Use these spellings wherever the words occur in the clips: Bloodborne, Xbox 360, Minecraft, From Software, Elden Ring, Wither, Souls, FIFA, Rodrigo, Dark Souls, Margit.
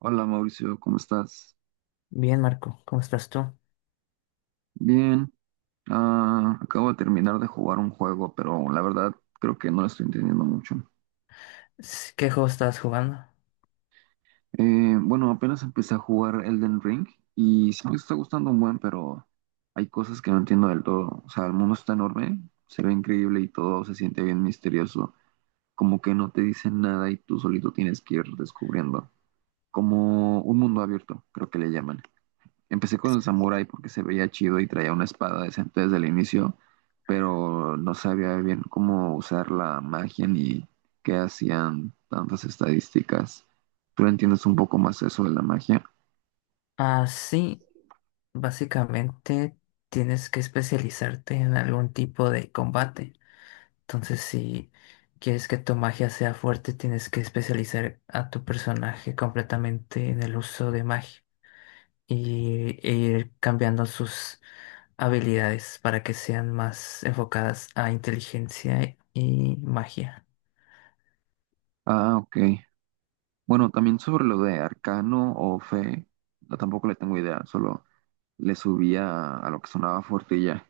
Hola Mauricio, ¿cómo estás? Bien, Marco, ¿cómo estás tú? Bien, acabo de terminar de jugar un juego, pero la verdad creo que no lo estoy entendiendo mucho. ¿Qué juego estás jugando? Bueno, apenas empecé a jugar Elden Ring y sí me está gustando un buen, pero hay cosas que no entiendo del todo. O sea, el mundo está enorme, se ve increíble y todo se siente bien misterioso, como que no te dicen nada y tú solito tienes que ir descubriendo, como un mundo abierto, creo que le llaman. Empecé con el samurái porque se veía chido y traía una espada decente desde el inicio, pero no sabía bien cómo usar la magia ni qué hacían tantas estadísticas. ¿Tú entiendes un poco más eso de la magia? Ah, sí, básicamente tienes que especializarte en algún tipo de combate. Entonces, si quieres que tu magia sea fuerte, tienes que especializar a tu personaje completamente en el uso de magia e ir cambiando sus habilidades para que sean más enfocadas a inteligencia y magia. Ah, ok. Bueno, también sobre lo de arcano o fe, no, tampoco le tengo idea, solo le subía a lo que sonaba fuerte y ya.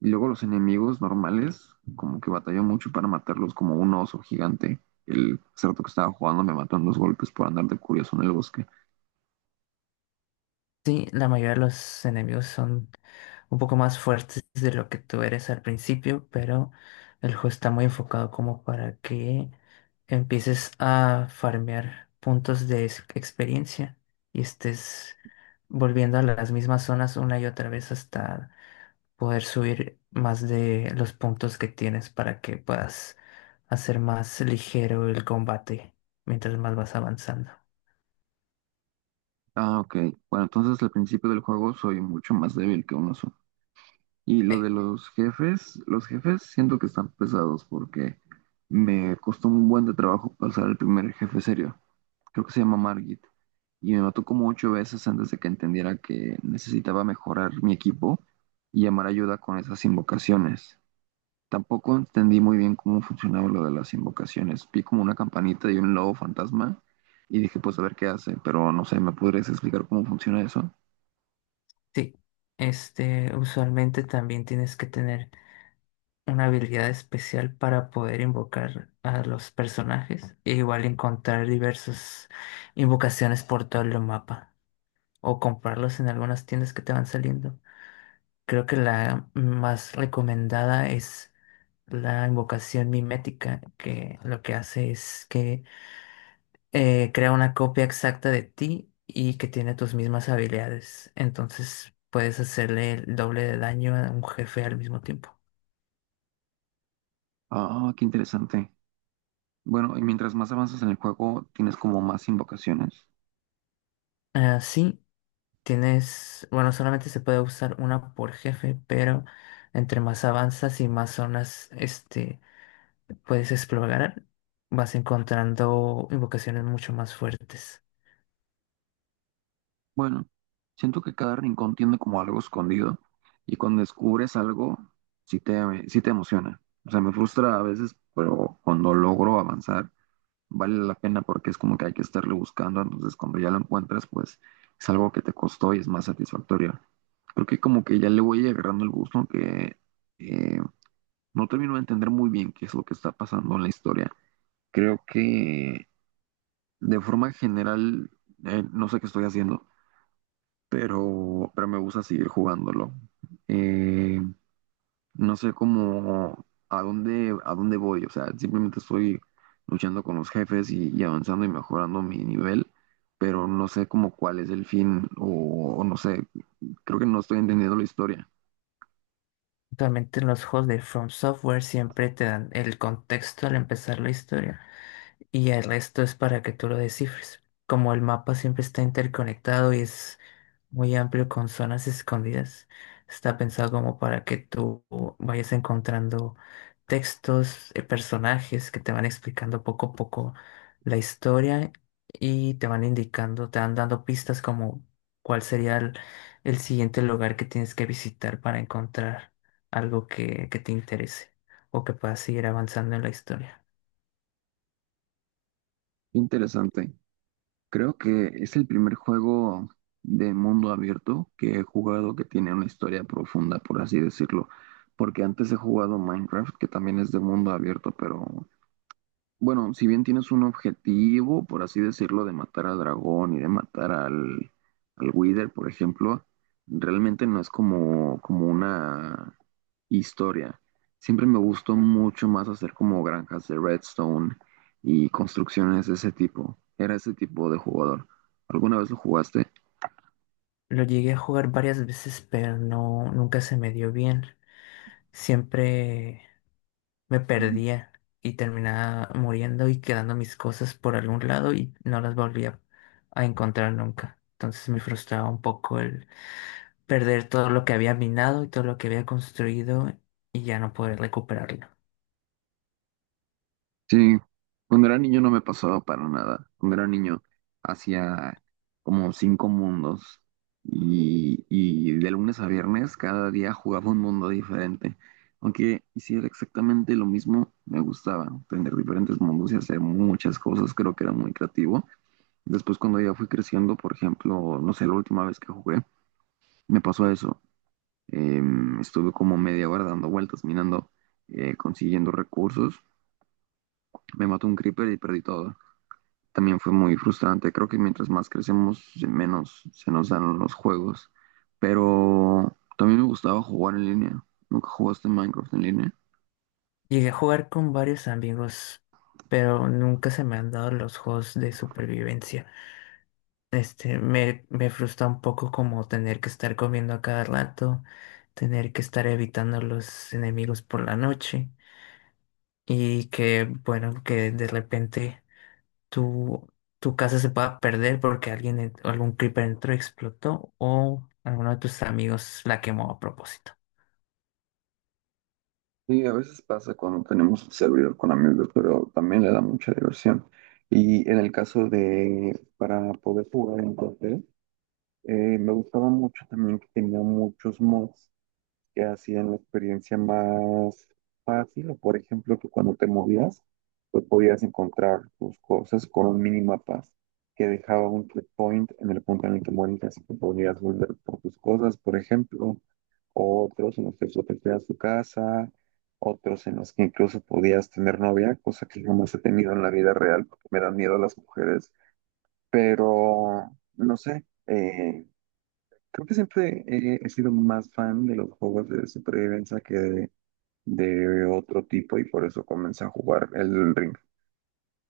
Y luego los enemigos normales, como que batalló mucho para matarlos, como un oso gigante. El cerdo que estaba jugando me mató en dos golpes por andar de curioso en el bosque. Sí, la mayoría de los enemigos son un poco más fuertes de lo que tú eres al principio, pero el juego está muy enfocado como para que empieces a farmear puntos de experiencia y estés volviendo a las mismas zonas una y otra vez hasta poder subir más de los puntos que tienes para que puedas hacer más ligero el combate mientras más vas avanzando. Ah, ok. Bueno, entonces al principio del juego soy mucho más débil que un oso. Y lo Eh, de los jefes siento que están pesados porque me costó un buen de trabajo pasar el primer jefe serio. Creo que se llama Margit. Y me mató como ocho veces antes de que entendiera que necesitaba mejorar mi equipo y llamar ayuda con esas invocaciones. Tampoco entendí muy bien cómo funcionaba lo de las invocaciones. Vi como una campanita y un lobo fantasma y dije, pues a ver qué hace, pero no sé, ¿me podrías explicar cómo funciona eso? Sí, este, usualmente también tienes que tener una habilidad especial para poder invocar a los personajes e igual encontrar diversas invocaciones por todo el mapa o comprarlos en algunas tiendas que te van saliendo. Creo que la más recomendada es la invocación mimética, que lo que hace es que crea una copia exacta de ti y que tiene tus mismas habilidades. Entonces puedes hacerle el doble de daño a un jefe al mismo tiempo. Ah, qué interesante. Bueno, y mientras más avanzas en el juego, tienes como más invocaciones. Así Tienes, bueno, solamente se puede usar una por jefe, pero entre más avanzas y más zonas, este, puedes explorar, vas encontrando invocaciones mucho más fuertes. Bueno, siento que cada rincón tiene como algo escondido y cuando descubres algo, sí te emociona. O sea, me frustra a veces, pero cuando logro avanzar vale la pena porque es como que hay que estarle buscando, entonces cuando ya lo encuentras, pues es algo que te costó y es más satisfactorio. Creo que como que ya le voy agarrando el gusto que eh, no termino de entender muy bien qué es lo que está pasando en la historia. Creo que de forma general, no sé qué estoy haciendo, pero me gusta seguir jugándolo. Eh, no sé cómo a dónde voy. O sea, simplemente estoy luchando con los jefes y avanzando y mejorando mi nivel, pero no sé cómo cuál es el fin o no sé, creo que no estoy entendiendo la historia. Actualmente en los juegos de From Software siempre te dan el contexto al empezar la historia, y el resto es para que tú lo descifres. Como el mapa siempre está interconectado y es muy amplio con zonas escondidas, está pensado como para que tú vayas encontrando textos, personajes que te van explicando poco a poco la historia y te van indicando, te van dando pistas como cuál sería el siguiente lugar que tienes que visitar para encontrar algo que te interese o que puedas seguir avanzando en la historia. Interesante. Creo que es el primer juego de mundo abierto que he jugado que tiene una historia profunda, por así decirlo. Porque antes he jugado Minecraft, que también es de mundo abierto, pero bueno, si bien tienes un objetivo, por así decirlo, de matar al dragón y de matar al Wither, por ejemplo, realmente no es como, como una historia. Siempre me gustó mucho más hacer como granjas de redstone y construcciones de ese tipo. Era ese tipo de jugador. ¿Alguna vez lo jugaste? Lo llegué a jugar varias veces, pero no, nunca se me dio bien. Siempre me perdía y terminaba muriendo y quedando mis cosas por algún lado y no las volvía a encontrar nunca. Entonces me frustraba un poco el perder todo lo que había minado y todo lo que había construido y ya no poder recuperarlo. Sí, cuando era niño no me pasaba para nada. Cuando era niño hacía como cinco mundos y de lunes a viernes cada día jugaba un mundo diferente. Aunque hiciera exactamente lo mismo, me gustaba tener diferentes mundos y hacer muchas cosas. Creo que era muy creativo. Después cuando ya fui creciendo, por ejemplo, no sé, la última vez que jugué, me pasó eso. Estuve como media hora dando vueltas, minando, consiguiendo recursos. Me mató un creeper y perdí todo. También fue muy frustrante. Creo que mientras más crecemos, menos se nos dan los juegos. Pero también me gustaba jugar en línea. ¿Nunca jugaste Minecraft en línea? Llegué a jugar con varios amigos, pero nunca se me han dado los juegos de supervivencia. Este, me frustra un poco como tener que estar comiendo a cada rato, tener que estar evitando los enemigos por la noche y que, bueno, que de repente tu, tu casa se pueda perder porque alguien, algún creeper entró explotó o alguno de tus amigos la quemó a propósito. Sí, a veces pasa cuando tenemos un servidor con amigos, pero también le da mucha diversión. Y en el caso de, para poder jugar en papel, me gustaba mucho también que tenía muchos mods que hacían la experiencia más fácil, o por ejemplo, que cuando te movías, pues podías encontrar tus cosas con un minimapaz que dejaba un checkpoint en el punto en el que morías y que podías volver por tus cosas, por ejemplo, otros en los que protegías tu casa, otros en los que incluso podías tener novia, cosa que jamás he tenido en la vida real porque me dan miedo las mujeres, pero no sé. Creo que siempre he sido más fan de los juegos de supervivencia que de otro tipo y por eso comencé a jugar el Ring.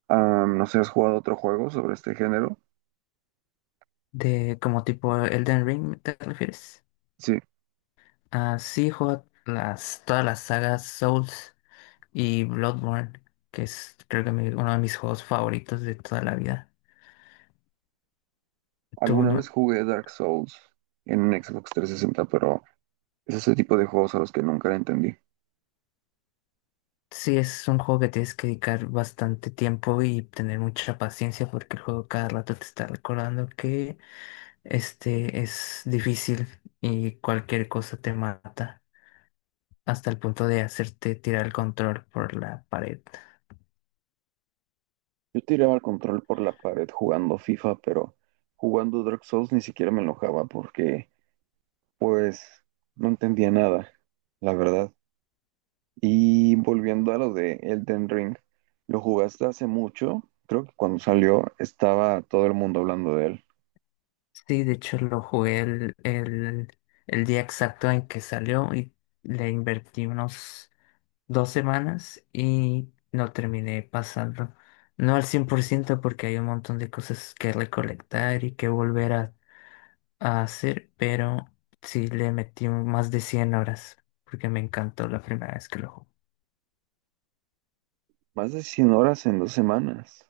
No sé, ¿has jugado otro juego sobre este género? ¿De como tipo Elden Ring, te refieres? Sí, Ah, sí, juego las, todas las sagas Souls y Bloodborne, que es creo que uno de mis juegos favoritos de toda la vida. Tú alguna vez no, jugué Dark Souls en un Xbox 360, pero es ese tipo de juegos a los que nunca le entendí. sí es un juego que tienes que dedicar bastante tiempo y tener mucha paciencia porque el juego cada rato te está recordando que este es difícil y cualquier cosa te mata hasta el punto de hacerte tirar el control por la pared. Yo tiraba el control por la pared jugando FIFA, pero jugando Dark Souls ni siquiera me enojaba porque, pues, no entendía nada, la verdad. Y volviendo a lo de Elden Ring, lo jugaste hace mucho, creo que cuando salió estaba todo el mundo hablando de él. Sí, de hecho lo jugué el día exacto en que salió y le invertí unos 2 semanas y no terminé pasando. No al 100% porque hay un montón de cosas que recolectar y que volver a hacer, pero sí le metí más de 100 horas porque me encantó la primera vez que lo jugué. Más de 100 horas en dos semanas.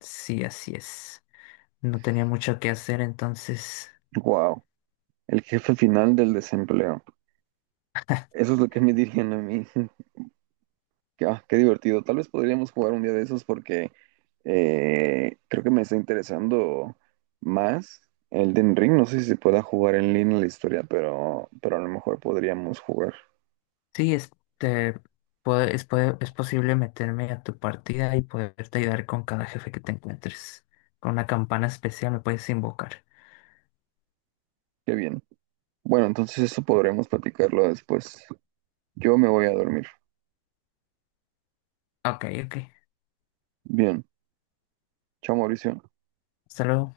Sí, así es. No tenía mucho que hacer, entonces Wow, el jefe final del desempleo. Eso es lo que me dirían a mí. Que, ah, qué divertido. Tal vez podríamos jugar un día de esos porque creo que me está interesando más Elden Ring. No sé si se pueda jugar en línea la historia, pero a lo mejor podríamos jugar. sí, este, es posible meterme a tu partida y poderte ayudar con cada jefe que te encuentres. Con una campana especial me puedes invocar. Qué bien. Bueno, entonces eso podremos platicarlo después. Yo me voy a dormir. Ok, ok. Bien. Chao, Mauricio. Hasta luego.